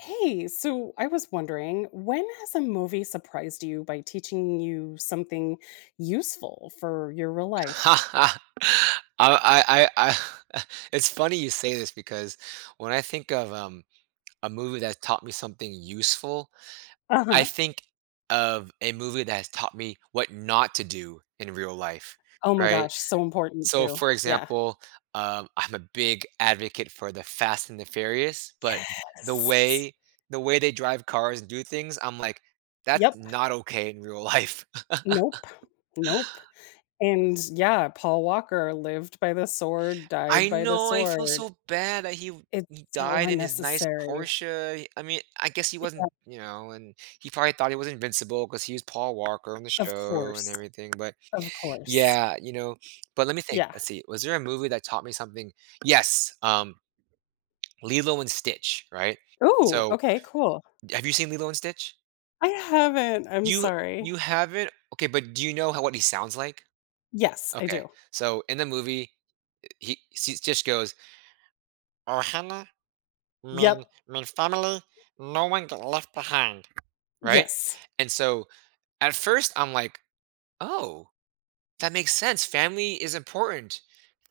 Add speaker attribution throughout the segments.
Speaker 1: Hey, so, I was wondering, when has a movie surprised you by teaching you something useful for your real life?
Speaker 2: Uh, I I I Eh, it's funny you say this because when I think of, um, a movie that taught me something useful, I
Speaker 1: Uh-huh.
Speaker 2: think of a movie that's taught me what not to do in real life,
Speaker 1: Oh my
Speaker 2: right?
Speaker 1: gosh, so important
Speaker 2: So,
Speaker 1: too,
Speaker 2: for
Speaker 1: yeah.
Speaker 2: example, um, I'm a big advocate for The Fast and the Furious, but the
Speaker 1: Yes.
Speaker 2: way the way they drive cars and do things, I'm like, "That's
Speaker 1: Yep.
Speaker 2: not okay in real life."
Speaker 1: Nope, nope, and yeah, Paul Walker lived by the sword,
Speaker 2: I
Speaker 1: died by the
Speaker 2: know, I feel
Speaker 1: sword.
Speaker 2: so bad that he v
Speaker 1: It's
Speaker 2: He
Speaker 1: so
Speaker 2: died in his nice
Speaker 1: unnecessary.
Speaker 2: Porsche, he I mean, I guess he
Speaker 1: Yeah.
Speaker 2: wasn't you know, and he probably thought he was invincible 'cause he was Paul Walker on the
Speaker 1: Of
Speaker 2: show and
Speaker 1: course,
Speaker 2: everything, but
Speaker 1: of course.
Speaker 2: Yeah, you know, but let me think.
Speaker 1: Yeah.
Speaker 2: Let's see, was there a movie that taught me something? Yes, um, Lilo and Stitch, right?
Speaker 1: Ooh,
Speaker 2: So
Speaker 1: okay, cool.
Speaker 2: D Have you seen Lilo and Stitch?
Speaker 1: I haven't, I'm
Speaker 2: You
Speaker 1: sorry.
Speaker 2: you haven't? Okay, but do you know how what he sounds like?
Speaker 1: Yes, I
Speaker 2: Okay,
Speaker 1: do.
Speaker 2: so, in the movie, uh, he sees just goes “Ohana mean
Speaker 1: Yep.
Speaker 2: mean family. No one get left behind," right?
Speaker 1: Yes.
Speaker 2: And so, at first, I'm like, "Oh, that makes sense. Family is important.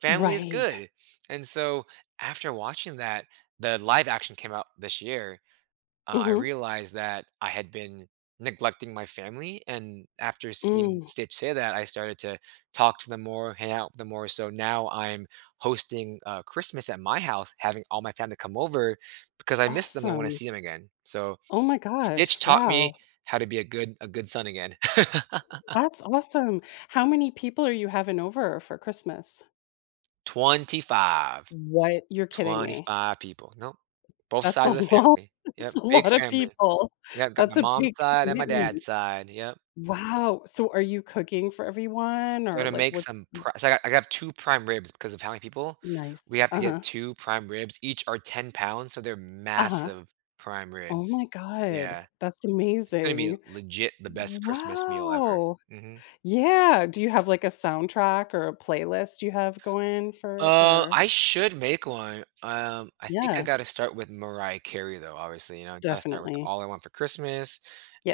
Speaker 2: Family is
Speaker 1: Right.
Speaker 2: good," and so, after watching that, the live-action came out this year. Uh, I
Speaker 1: Mhm.
Speaker 2: realized that I had been neglecting my family, and after seeing
Speaker 1: Mm.
Speaker 2: Stitch say that, I started to talk to them more, hang out with them more, so now I'm hosting, uh, Christmas at my house, having all my family come over because I miss them; I wanna
Speaker 1: Awesome.
Speaker 2: see 'em again. So,
Speaker 1: Oh my gosh,
Speaker 2: Stitch taught me
Speaker 1: wow.
Speaker 2: how to be a good a good son again.
Speaker 1: That's awesome. How many people are you having over for Christmas?
Speaker 2: 25.
Speaker 1: What? You're kidding me.
Speaker 2: 25 people. Nope. Both
Speaker 1: That's a
Speaker 2: sides of the
Speaker 1: lot.
Speaker 2: family.
Speaker 1: That's
Speaker 2: Yep,
Speaker 1: a
Speaker 2: big
Speaker 1: lotta
Speaker 2: family.
Speaker 1: people.
Speaker 2: Yeah, I've got my
Speaker 1: That's a
Speaker 2: mom's
Speaker 1: big
Speaker 2: side and my
Speaker 1: commitment.
Speaker 2: dad's side, yep.
Speaker 1: Wow. So are you cooking for everyone or,
Speaker 2: Gonna
Speaker 1: like,
Speaker 2: make
Speaker 1: what
Speaker 2: some
Speaker 1: mm
Speaker 2: pri so I got I got 2 prime ribs because of how many people. We
Speaker 1: Nice.
Speaker 2: have to get
Speaker 1: Uh-huh.
Speaker 2: 2 prime ribs. Each are 10 pounds, so they're
Speaker 1: Uh-huh.
Speaker 2: massive prime
Speaker 1: Oh
Speaker 2: ribs.
Speaker 1: my god.
Speaker 2: Yeah.
Speaker 1: That's
Speaker 2: It's gonna be
Speaker 1: amazing.
Speaker 2: legit the best Christmas meal ever.
Speaker 1: Wow!
Speaker 2: Mhm.
Speaker 1: Yeah. Do you have, like, a soundtrack or a playlist you have going for it
Speaker 2: Uh,
Speaker 1: or
Speaker 2: I should make one. Um, I think I
Speaker 1: Yeah.
Speaker 2: gotta start with Mariah Carey, though, obviously, you know, gotta start with
Speaker 1: Definitely.
Speaker 2: All I Want for Christmas,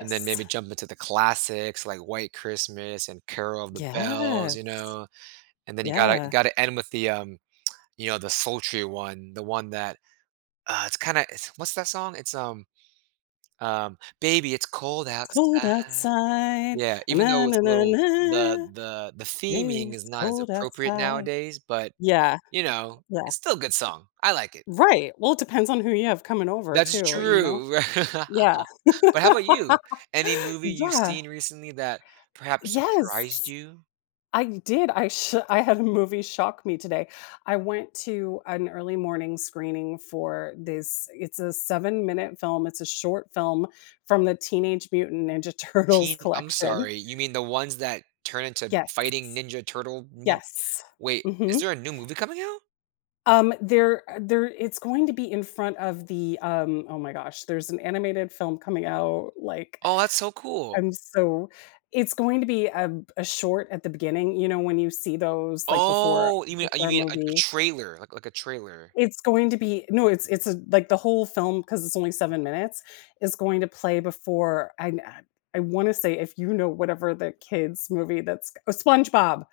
Speaker 2: and then maybe jump into the classics like White Christmas and Carol of the Bells, you
Speaker 1: Yes.
Speaker 2: know. And then you gotta you
Speaker 1: Yeah.
Speaker 2: gotta end with the, um, you know, the sultry one, the one that Uh, it's kinda it's what's that song? It's, um, um, baby, it's cold
Speaker 1: It's cold
Speaker 2: outside.
Speaker 1: outside.
Speaker 2: Yeah. Even though it's a little The the the
Speaker 1: Baby,
Speaker 2: theming is
Speaker 1: it's
Speaker 2: not as
Speaker 1: cold
Speaker 2: appropriate
Speaker 1: outside.
Speaker 2: nowadays, but,
Speaker 1: Yeah.
Speaker 2: you know,
Speaker 1: Yeah.
Speaker 2: it's still a good song. I like it.
Speaker 1: Right. Well, it depends on who you have coming over
Speaker 2: That's
Speaker 1: too, you know?
Speaker 2: true.
Speaker 1: Yeah.
Speaker 2: But how 'bout you? Any movie you've
Speaker 1: Yeah.
Speaker 2: seen recently that perhaps surprised
Speaker 1: Yes!
Speaker 2: you?
Speaker 1: I did. I sho I had a movie shock me today. I went to an early morning screening for this it's a 7 minute film. It's a short film from the Teenage Mutant Ninja Turtles
Speaker 2: Teen I'm
Speaker 1: collection.
Speaker 2: sorry. You mean the ones that turn into
Speaker 1: Yes.
Speaker 2: fighting Ninja Turtle [unintelligible]
Speaker 1: Yes.
Speaker 2: Wait. Is
Speaker 1: Mhm.
Speaker 2: there a new movie coming out?
Speaker 1: Um, there uh, there it's going to be in front of the, um- oh my gosh- there's an animated film coming out, like
Speaker 2: Oh, that's so cool.
Speaker 1: I'm so it's going to be ab a short at the beginning, you know, when you see those, like, before
Speaker 2: Oh, you
Speaker 1: a
Speaker 2: mean, uh, you
Speaker 1: Pixar
Speaker 2: mean a a
Speaker 1: movie.
Speaker 2: trailer? Like like a trailer.
Speaker 1: It's going to be No, it's it's a like, the whole film- 'cause it's only 7 minutes- is going to play before I n uh, I want to say if you know whatever the kid's movie that's co Oh, SpongeBob!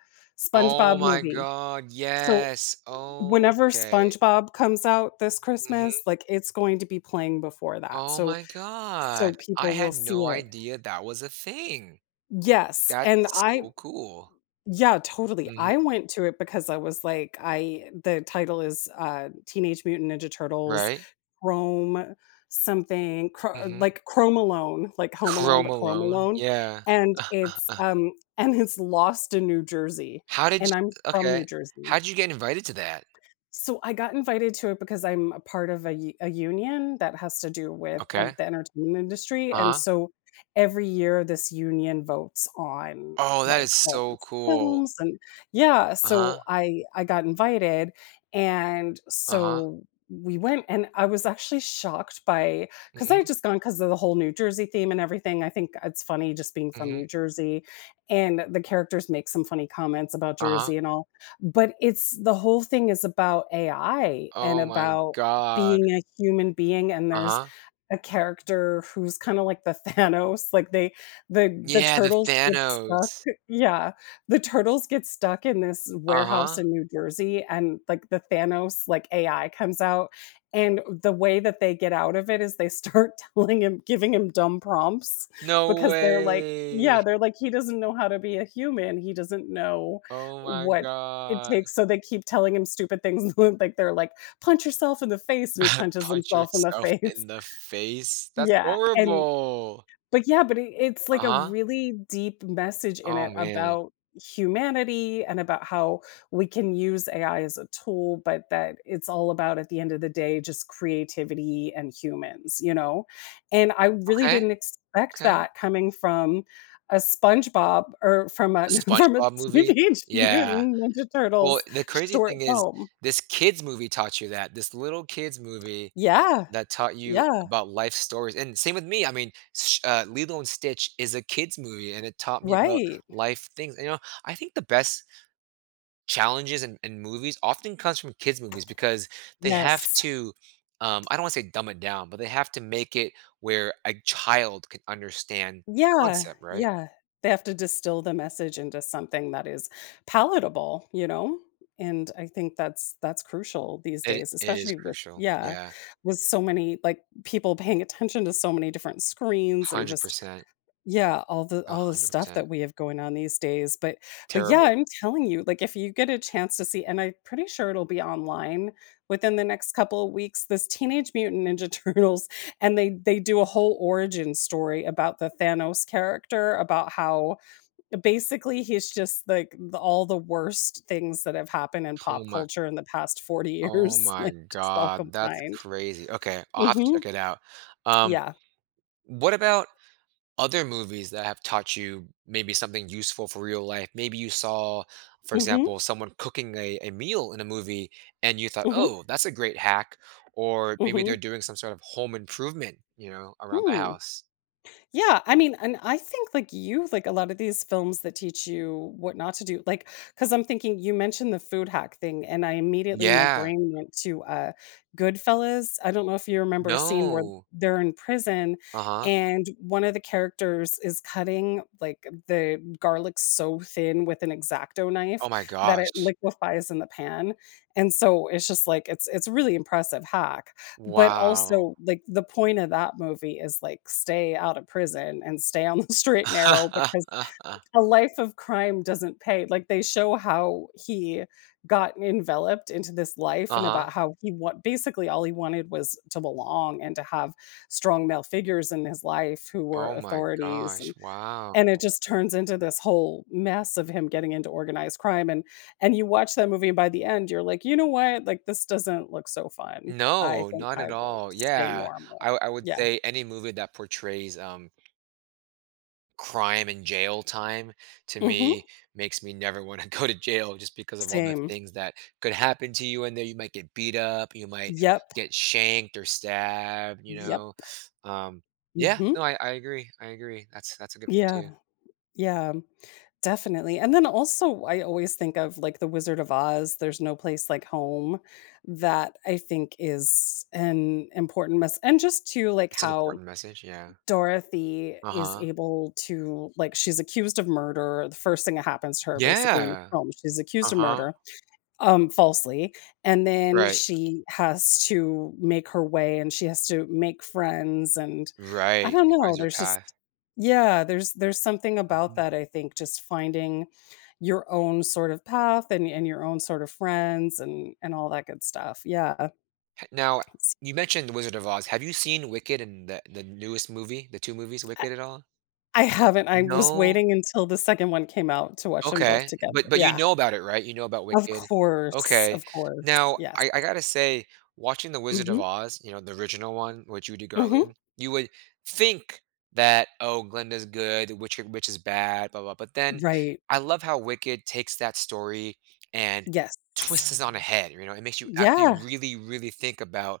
Speaker 2: Oh
Speaker 1: SpongeBob
Speaker 2: my
Speaker 1: movie.
Speaker 2: god,
Speaker 1: So,
Speaker 2: yes!
Speaker 1: whenever
Speaker 2: Okay.
Speaker 1: SpongeBob comes out this
Speaker 2: Mhm.
Speaker 1: Christmas, like it's going to be playing before that.
Speaker 2: Oh
Speaker 1: So
Speaker 2: my
Speaker 1: so
Speaker 2: god. I
Speaker 1: people will
Speaker 2: had
Speaker 1: see
Speaker 2: no
Speaker 1: it.
Speaker 2: idea that was a thing!
Speaker 1: Yes, and
Speaker 2: That's
Speaker 1: I
Speaker 2: so cool.
Speaker 1: Yeah, totally. I
Speaker 2: Mhm.
Speaker 1: went to it because I was like, I the title is, uh, Teenage Mutant Ninja Turtles
Speaker 2: Right?
Speaker 1: Chrome, something chr
Speaker 2: Mhm.
Speaker 1: like Chrome Alone, like Home Alone,
Speaker 2: Chrome
Speaker 1: but Chrome
Speaker 2: Alone.
Speaker 1: Alone
Speaker 2: Yeah.
Speaker 1: and it's, um and it's lost in New Jersey,
Speaker 2: How did
Speaker 1: and I'm
Speaker 2: you
Speaker 1: from New
Speaker 2: okay.
Speaker 1: Jersey.
Speaker 2: How'd you get invited to that?
Speaker 1: So I got invited to it because I'm a part of a u a union that has to do with e
Speaker 2: Okay.
Speaker 1: the entertainment industry and
Speaker 2: Uh-huh.
Speaker 1: so every year this union votes on,
Speaker 2: Oh, that
Speaker 1: like,
Speaker 2: is
Speaker 1: all
Speaker 2: so
Speaker 1: these
Speaker 2: cool.
Speaker 1: films and Yeah, so
Speaker 2: Uh-huh.
Speaker 1: I I got invited and,
Speaker 2: Uh-huh.
Speaker 1: so, we went, and I was actually shocked by 'cause I'd
Speaker 2: Mhm.
Speaker 1: just gone 'cause of the whole New Jersey theme and everything. I think it's funny just being from New
Speaker 2: Mhm.
Speaker 1: Jersey and the characters make some funny comments about
Speaker 2: Uh-huh.
Speaker 1: Jersey and all, but it's the whole thing is about AI and
Speaker 2: Oh my
Speaker 1: about
Speaker 2: god.
Speaker 1: being a human being and there's
Speaker 2: Uh-huh.
Speaker 1: a character who's kinda like the Thanos, like they the the
Speaker 2: Yeah, the
Speaker 1: turtles get stuck
Speaker 2: Thanos.
Speaker 1: Yeah, the turtles get stuck in this warehouse
Speaker 2: Uh-huh.
Speaker 1: in New Jersey and, like, the Thanos, like, AI comes out and the way that they get out of it is they start telling him giving him dumb prompts,
Speaker 2: No
Speaker 1: because they're like Yeah,
Speaker 2: way.
Speaker 1: they're like, he doesn't know how to be a human. He doesn't know
Speaker 2: Oh my
Speaker 1: what it
Speaker 2: god.
Speaker 1: takes. So, they keep telling him stupid things, like, they're like, "Punch yourself in the face," and he punches
Speaker 2: "Punch
Speaker 1: himself in the
Speaker 2: yourself
Speaker 1: face.
Speaker 2: in the face." That's
Speaker 1: Yeah, and
Speaker 2: horrible!
Speaker 1: but yeah but it it's like a
Speaker 2: Uh-huh.
Speaker 1: really deep message in
Speaker 2: Oh,
Speaker 1: it
Speaker 2: man.
Speaker 1: about humanity and about how we can use AI as a tool, but that it's all about, at the end of the day, just creativity and humans, you know, and I really
Speaker 2: Okay.
Speaker 1: didn't expect
Speaker 2: Okay.
Speaker 1: that coming from a SpongeBob or from a
Speaker 2: The
Speaker 1: from a
Speaker 2: SpongeBob movie?
Speaker 1: Teenage
Speaker 2: Yeah.
Speaker 1: Mutant Ninja
Speaker 2: Well,
Speaker 1: Turtles
Speaker 2: the crazy
Speaker 1: short
Speaker 2: thing is
Speaker 1: film.
Speaker 2: this kid's movie taught you that. This little kid's movie
Speaker 1: Yeah.
Speaker 2: that taught you
Speaker 1: Yeah.
Speaker 2: about life stories and same with me. I mean, Sh uh, Lilo& Sitch is a kid's movie, and it taught me about
Speaker 1: Right.
Speaker 2: life things and you know, I think the best challenges in in movies often comes from kids movies because they have
Speaker 1: Yes!
Speaker 2: to, um- I don't wanna say dumb it down- but they have to make it where a child could understand the
Speaker 1: Yeah,
Speaker 2: concept, right?
Speaker 1: yeah, they have to distill the message into something that is palatable, you know, and I think that's that's crucial these
Speaker 2: It i
Speaker 1: days,
Speaker 2: it is
Speaker 1: especially with
Speaker 2: crucial.
Speaker 1: Yeah,
Speaker 2: Yeah.
Speaker 1: with so many, like people paying attention to so many different screens and
Speaker 2: hundred
Speaker 1: just
Speaker 2: percent.
Speaker 1: yeah, all the
Speaker 2: a
Speaker 1: all the
Speaker 2: hundred
Speaker 1: stuff
Speaker 2: percent.
Speaker 1: that we have going on these days. But but yeah,
Speaker 2: Terrible.
Speaker 1: I'm telling you, like, if you get a chance to see- and I'm pretty sure it'll be online within the next couple of weeks- this Teenage Mutant Ninja Turtles and they they do a whole origin story about the Thanos character, about how, basically he's just, like, the all the worst things that have happened in
Speaker 2: Oh
Speaker 1: pop
Speaker 2: my
Speaker 1: culture in the past 40
Speaker 2: Oh
Speaker 1: years,
Speaker 2: my
Speaker 1: like, just all
Speaker 2: god. That's
Speaker 1: combined.
Speaker 2: crazy. Okay. I'll have to
Speaker 1: Mhm.
Speaker 2: check it out. Um,
Speaker 1: Yeah.
Speaker 2: what about, other movies that have taught you maybe something useful for real life? Maybe you saw, for
Speaker 1: Mhm.
Speaker 2: example, someone cooking a a meal in a movie, and you thought,
Speaker 1: Mhm.
Speaker 2: "Oh, that's a great hack," or maybe
Speaker 1: Mhm.
Speaker 2: they're doing some sort of home improvement, you know, around the
Speaker 1: Hmm.
Speaker 2: house.
Speaker 1: Yeah, I mean, and I think, like you, like a lot of these films that teach you what not to do like 'cause I'm thinking- you mentioned the food hack thing, and I immediately my
Speaker 2: Yeah.
Speaker 1: brain went to, uh, Goodfellas. I don't know if you remember a scene where
Speaker 2: No.
Speaker 1: they're in prison
Speaker 2: Uh-huh.
Speaker 1: and one of the characters is cutting like the garlic so thin with an X-Acto knife
Speaker 2: Oh my
Speaker 1: that it
Speaker 2: gosh.
Speaker 1: liquefies in the pan, and so it's just like, it's it's a really impressive hack, but
Speaker 2: Wow.
Speaker 1: also, like, the point of that movie is like stay out of prison and stay on the straight and narrow because a life of crime doesn't pay. Like, they show how he got enveloped into this life and
Speaker 2: Uh-huh.
Speaker 1: about how he want basically all he wanted was to belong and to have strong male figures in his life who were
Speaker 2: Oh my
Speaker 1: authorities
Speaker 2: gosh.
Speaker 1: and
Speaker 2: Wow.
Speaker 1: and it just turns into this whole mess of him getting into organized crime and and you watch that movie and by the end you're like, "You know what, like, this doesn't look so fun. I
Speaker 2: No.
Speaker 1: think
Speaker 2: Not
Speaker 1: I
Speaker 2: at
Speaker 1: will
Speaker 2: all.
Speaker 1: stay
Speaker 2: Yeah.
Speaker 1: normal."
Speaker 2: I wou I would
Speaker 1: Yeah.
Speaker 2: say any movie that portrays, um crime and jail time to
Speaker 1: Mhm.
Speaker 2: me makes me never wanna go to jail just because of all the
Speaker 1: Same.
Speaker 2: things that could happen to you in there. You might get beat up. You might
Speaker 1: Yep.
Speaker 2: get shanked or stabbed, you
Speaker 1: Yep.
Speaker 2: know? Um, yeah.
Speaker 1: Mhm.
Speaker 2: No. I I agree. I agree. That's that's a good one
Speaker 1: Yeah.
Speaker 2: too.
Speaker 1: Yeah, definitely and then also, I always think of, like, the Wizard of Oz, "There's no place like home," that, I think, is an important mess And just to like,
Speaker 2: It's an
Speaker 1: how
Speaker 2: important message, yeah.
Speaker 1: Dorothy is
Speaker 2: Uh-huh.
Speaker 1: able to like she's accused of murder- the first thing that happens to her basically in the
Speaker 2: Yeah.
Speaker 1: home- she's accused of
Speaker 2: Uh-huh.
Speaker 1: murder, um, falsely and then
Speaker 2: Right.
Speaker 1: she has to make her way and she has to make friends and, I
Speaker 2: Right. She
Speaker 1: don't know,
Speaker 2: finds her
Speaker 1: there's just
Speaker 2: path.
Speaker 1: Yeah, there's there's something about
Speaker 2: Mhm.
Speaker 1: that, I think just finding your own sort of path and and your own sort of friends and and all that good stuff. Yeah.
Speaker 2: He now
Speaker 1: S
Speaker 2: you mentioned The Wizard of Oz. Have you seen Wicked in the the newest movie, the 2 movies,
Speaker 1: I
Speaker 2: Wicked, at all?
Speaker 1: I haven't. I was
Speaker 2: No.
Speaker 1: waiting until the second one came out to watch 'em both
Speaker 2: Okay.
Speaker 1: together
Speaker 2: But but you
Speaker 1: Yeah.
Speaker 2: know about it, right? You know about
Speaker 1: Of
Speaker 2: Wicked.
Speaker 1: course.
Speaker 2: Okay.
Speaker 1: Of course.
Speaker 2: Now
Speaker 1: Yes.
Speaker 2: I I gotta say, watching the Wizard of
Speaker 1: Mhm.
Speaker 2: Oz, you know, the original one, with Judy
Speaker 1: Mhm.
Speaker 2: Garland, you would think that, "Oh, Glinda's good, witch, er, witch is bad, blah blah blah," but then
Speaker 1: Right.
Speaker 2: I love how Wicked takes that story and
Speaker 1: Yes.
Speaker 2: twists it on a head, you know? It makes you actually
Speaker 1: Yeah.
Speaker 2: really, really think about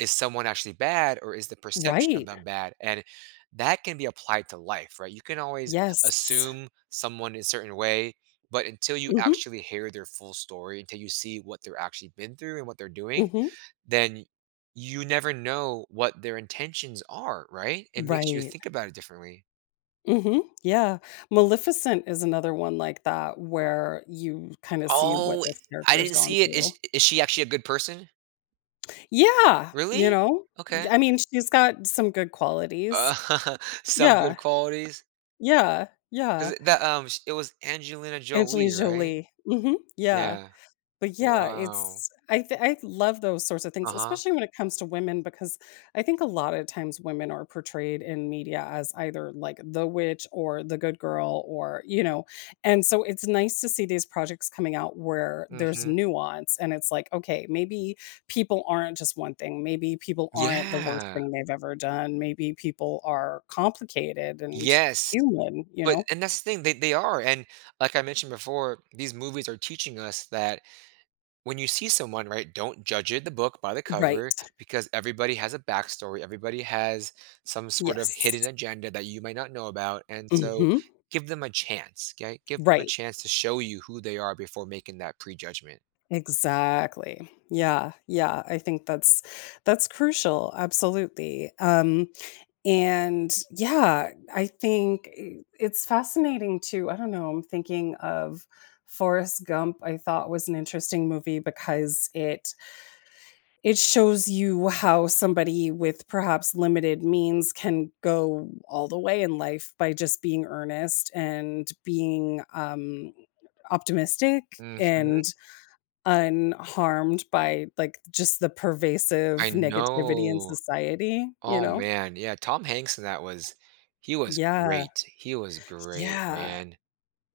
Speaker 2: is someone actually bad or is the perception of
Speaker 1: Right.
Speaker 2: them bad? And that can be applied to life, right? You can always
Speaker 1: Yes.
Speaker 2: assume someone is a certain way, but until you
Speaker 1: Mhm.
Speaker 2: actually hear their full story, until you see what they're actually been through and what they're doing,
Speaker 1: Mhm.
Speaker 2: then, you never know what their intentions are, right? It makes you
Speaker 1: Right.
Speaker 2: think about it differently.
Speaker 1: Mhm. Yeah. Maleficent is another one like that where you kinda see what
Speaker 2: Oh,
Speaker 1: this
Speaker 2: I
Speaker 1: character has
Speaker 2: didn't
Speaker 1: gone
Speaker 2: see it. Is
Speaker 1: through.
Speaker 2: is she actually a good person?
Speaker 1: Yeah, you
Speaker 2: Really?
Speaker 1: know?
Speaker 2: Okay.
Speaker 1: I mean, she's got some good qualities.
Speaker 2: Some
Speaker 1: Yeah.
Speaker 2: good qualities
Speaker 1: Yeah. Yeah.
Speaker 2: 'cause that, um, sh it was Angelina
Speaker 1: Angelie
Speaker 2: Jolie, right?
Speaker 1: Jolie. Mhm. Yeah.
Speaker 2: Yeah.
Speaker 1: But yeah,
Speaker 2: Wow.
Speaker 1: it's I th I love those sorts of things,
Speaker 2: Uh-huh.
Speaker 1: especially when it comes to women because, I think a lot of times women are portrayed in media as either like the witch or the good girl or, you know, and so it's nice to see these projects coming out where there's
Speaker 2: Mhm.
Speaker 1: nuance and it's like, "Okay, maybe people aren't just one thing, maybe people aren't the worst
Speaker 2: Yeah.
Speaker 1: thing they've ever done. Maybe people are complicated and
Speaker 2: Yes!
Speaker 1: human,” you
Speaker 2: But
Speaker 1: know.
Speaker 2: and that's the thing, they they are. And, like I mentioned before, these movies are teaching us that when you see someone, right, don't judge it- the book by the
Speaker 1: Right.
Speaker 2: cover- because everybody has a backstory. Everybody has some sort of hidden
Speaker 1: Yes.
Speaker 2: agenda that you might not know about. And so,
Speaker 1: Mhm.
Speaker 2: give them a chance, 'kay? Give them a
Speaker 1: Right.
Speaker 2: chance to show you who they are before making that prejudgment.
Speaker 1: Exactly, yeah, yeah, I think that's that's crucial, absolutely, um, and, yeah, I think eh it's fascinating, too I don't know, I'm thinking of Forrest Gump, I thought was an interesting movie because it it shows you how somebody, with perhaps limited means, can go all the way in life by just being earnest and being, um, optimistic, and
Speaker 2: Mhm.
Speaker 1: unharmed by, like, just the pervasive
Speaker 2: I
Speaker 1: negativity in
Speaker 2: know.
Speaker 1: society, you
Speaker 2: Oh,
Speaker 1: know?
Speaker 2: man, yeah, Tom Hanks in that was he was
Speaker 1: Yeah.
Speaker 2: great. He was great,
Speaker 1: Yeah.
Speaker 2: man,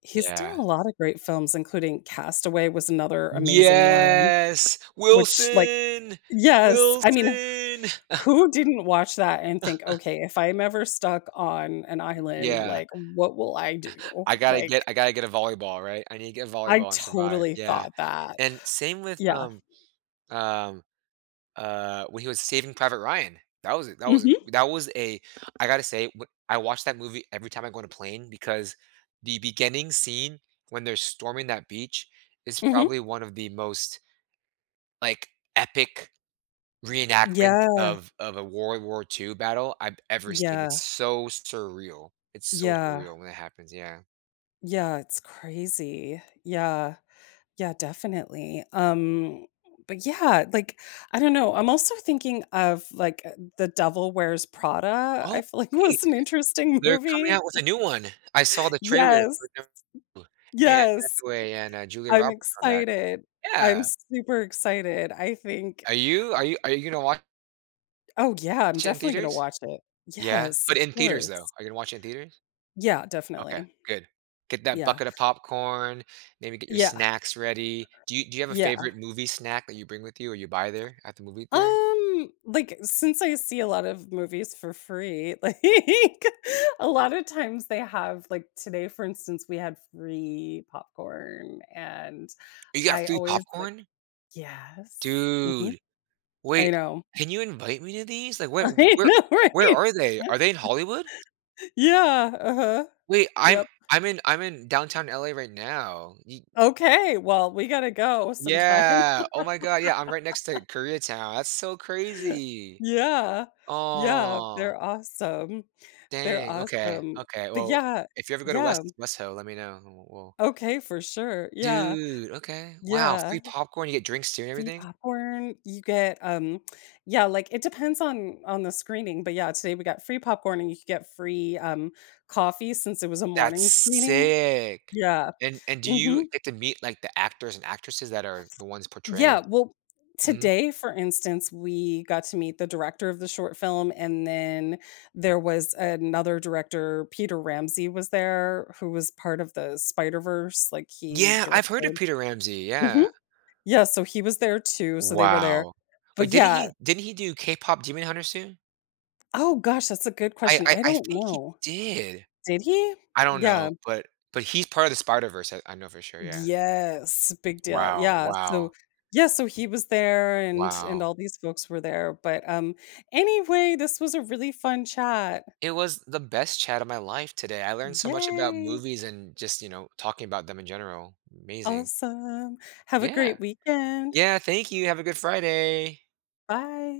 Speaker 1: He's
Speaker 2: yeah.
Speaker 1: done a lot of great films, including Castaway, was another amazing one,
Speaker 2: Yes.
Speaker 1: which like
Speaker 2: "Wilson!
Speaker 1: Yes, I mean,
Speaker 2: Wilson!"
Speaker 1: who didn't watch that and think, "Okay, if I'm ever stuck on an
Speaker 2: Y
Speaker 1: island,
Speaker 2: yeah.
Speaker 1: like, what will I do?"
Speaker 2: I gotta get
Speaker 1: Like
Speaker 2: I gotta get a volleyball, right? I need to get a
Speaker 1: I
Speaker 2: volleyball and survive,
Speaker 1: totally
Speaker 2: yeah.
Speaker 1: thought that,
Speaker 2: And same with,
Speaker 1: yeah.
Speaker 2: um, um, uh, when he was Saving Private Ryan. That was that was
Speaker 1: Mhm.
Speaker 2: that was a I gotta say, w I watch that movie every time I go on a plane, because the beginning scene when they're storming that beach is
Speaker 1: Mhm.
Speaker 2: probably one of the most, like, epic reenactments
Speaker 1: Yeah.
Speaker 2: of of a World War II battle I've ever seen,
Speaker 1: Yeah.
Speaker 2: it's so surreal. It's so
Speaker 1: Yeah.
Speaker 2: surreal when it happens, yeah.
Speaker 1: Yeah, it's crazy. Yeah, yeah, definitely. Um but yeah, like, I don't know I'm also thinking of, like, eh The Devil Wears Prada,
Speaker 2: Oh,
Speaker 1: I feel like
Speaker 2: wait.
Speaker 1: was an interesting
Speaker 2: They're coming
Speaker 1: movie.
Speaker 2: out with a new one. I saw the trailer for
Speaker 1: Yes.
Speaker 2: number 2, Anne
Speaker 1: Yes uh
Speaker 2: Hathaway and, uh, Julia
Speaker 1: I'm
Speaker 2: Roberts come back.
Speaker 1: excited. I'm
Speaker 2: Yeah.
Speaker 1: super excited, I think
Speaker 2: Are you are you are you gonna wa
Speaker 1: Oh, yeah, I'm
Speaker 2: tch it in
Speaker 1: definitely gonna
Speaker 2: theaters?
Speaker 1: watch it.
Speaker 2: Yeah.
Speaker 1: Yes,
Speaker 2: But
Speaker 1: of
Speaker 2: in theaters, though,
Speaker 1: course.
Speaker 2: are you gonna watch in theaters?
Speaker 1: Yeah,
Speaker 2: Okay,
Speaker 1: definitely.
Speaker 2: good. Get that
Speaker 1: Yeah.
Speaker 2: bucket of popcorn, maybe get your
Speaker 1: Yeah.
Speaker 2: snacks ready. Do you do you have a
Speaker 1: Yeah.
Speaker 2: favorite movie snack that you bring with you or you buy there at the movie theater?
Speaker 1: Um, like, since I see a lot of movies for free, like, a lot of times they have, like today, for instance, we had free popcorn and
Speaker 2: You got
Speaker 1: I
Speaker 2: free
Speaker 1: always like
Speaker 2: popcorn?
Speaker 1: Yes. Mhm.
Speaker 2: Dude. Wait,
Speaker 1: I know.
Speaker 2: can you invite me to these? Like, what w
Speaker 1: I
Speaker 2: where
Speaker 1: know
Speaker 2: where
Speaker 1: right?
Speaker 2: are they? Are they in Hollywood?
Speaker 1: Yeah, uh-huh.
Speaker 2: Wait, I'm
Speaker 1: Yep.
Speaker 2: I'm in I'm in downtown LA right now. Ye
Speaker 1: Okay, well, we gotta go sometime.
Speaker 2: Yeah. Oh my god, yeah, I'm right next to Koreatown, that's so crazy.
Speaker 1: Yeah. Yeah,
Speaker 2: Aw.
Speaker 1: they're awesome they're
Speaker 2: Dang, okay,
Speaker 1: awesome.
Speaker 2: okay.
Speaker 1: But
Speaker 2: Well,
Speaker 1: yeah,
Speaker 2: if you ever go to
Speaker 1: yeah m
Speaker 2: West West Ho, let me know, and we'll
Speaker 1: Okay, for sure, yeah.
Speaker 2: Dude, okay. Wow,
Speaker 1: Yeah.
Speaker 2: free popcorn, you get drinks too and
Speaker 1: Free
Speaker 2: everything?
Speaker 1: popcorn, you get, um yeah, like, it depends on on the screening, but yeah, today we got free popcorn and you could get free, um, coffee since it was a
Speaker 2: That's
Speaker 1: morning screening.
Speaker 2: sick.
Speaker 1: Yeah.
Speaker 2: And and do you
Speaker 1: Mhm.
Speaker 2: get to meet, like, the actors and actresses that are the ones portraying
Speaker 1: Yeah, well
Speaker 2: Mhm.
Speaker 1: today, for instance, we got to meet the director of the short film, and then there was another director, Peter Ramsey was there who was part of the Spider-Verse, like he
Speaker 2: Yeah, I've heard of
Speaker 1: directed.
Speaker 2: Peter Ramsey,
Speaker 1: Mhm.
Speaker 2: yeah.
Speaker 1: Yes, so he was there too, so they were there.
Speaker 2: Wow.
Speaker 1: But
Speaker 2: But didn't
Speaker 1: yeah
Speaker 2: he didn't he do KPop Demon Hunters too?
Speaker 1: Oh, gosh, that's a good
Speaker 2: I
Speaker 1: question,
Speaker 2: I
Speaker 1: I
Speaker 2: I
Speaker 1: don't
Speaker 2: think he
Speaker 1: know.
Speaker 2: did.
Speaker 1: Did he?
Speaker 2: I don't
Speaker 1: Yeah.
Speaker 2: know, but but he's part of the Spider-Verse, I I know for sure, yeah.
Speaker 1: Yes, big deal.
Speaker 2: Wow,
Speaker 1: Yeah, so
Speaker 2: wow.
Speaker 1: yeah, so he was there and and
Speaker 2: Wow.
Speaker 1: all these folks were there, but, um, anyway, this was a really fun chat.
Speaker 2: It was the best chat of my life today, I learned so much about
Speaker 1: Yay.
Speaker 2: movies and just, you know, talking about them in general. Amazing.
Speaker 1: Awesome, have a
Speaker 2: Yeah.
Speaker 1: great weekend.
Speaker 2: Yeah, thank you, have a good Friday.
Speaker 1: Bye.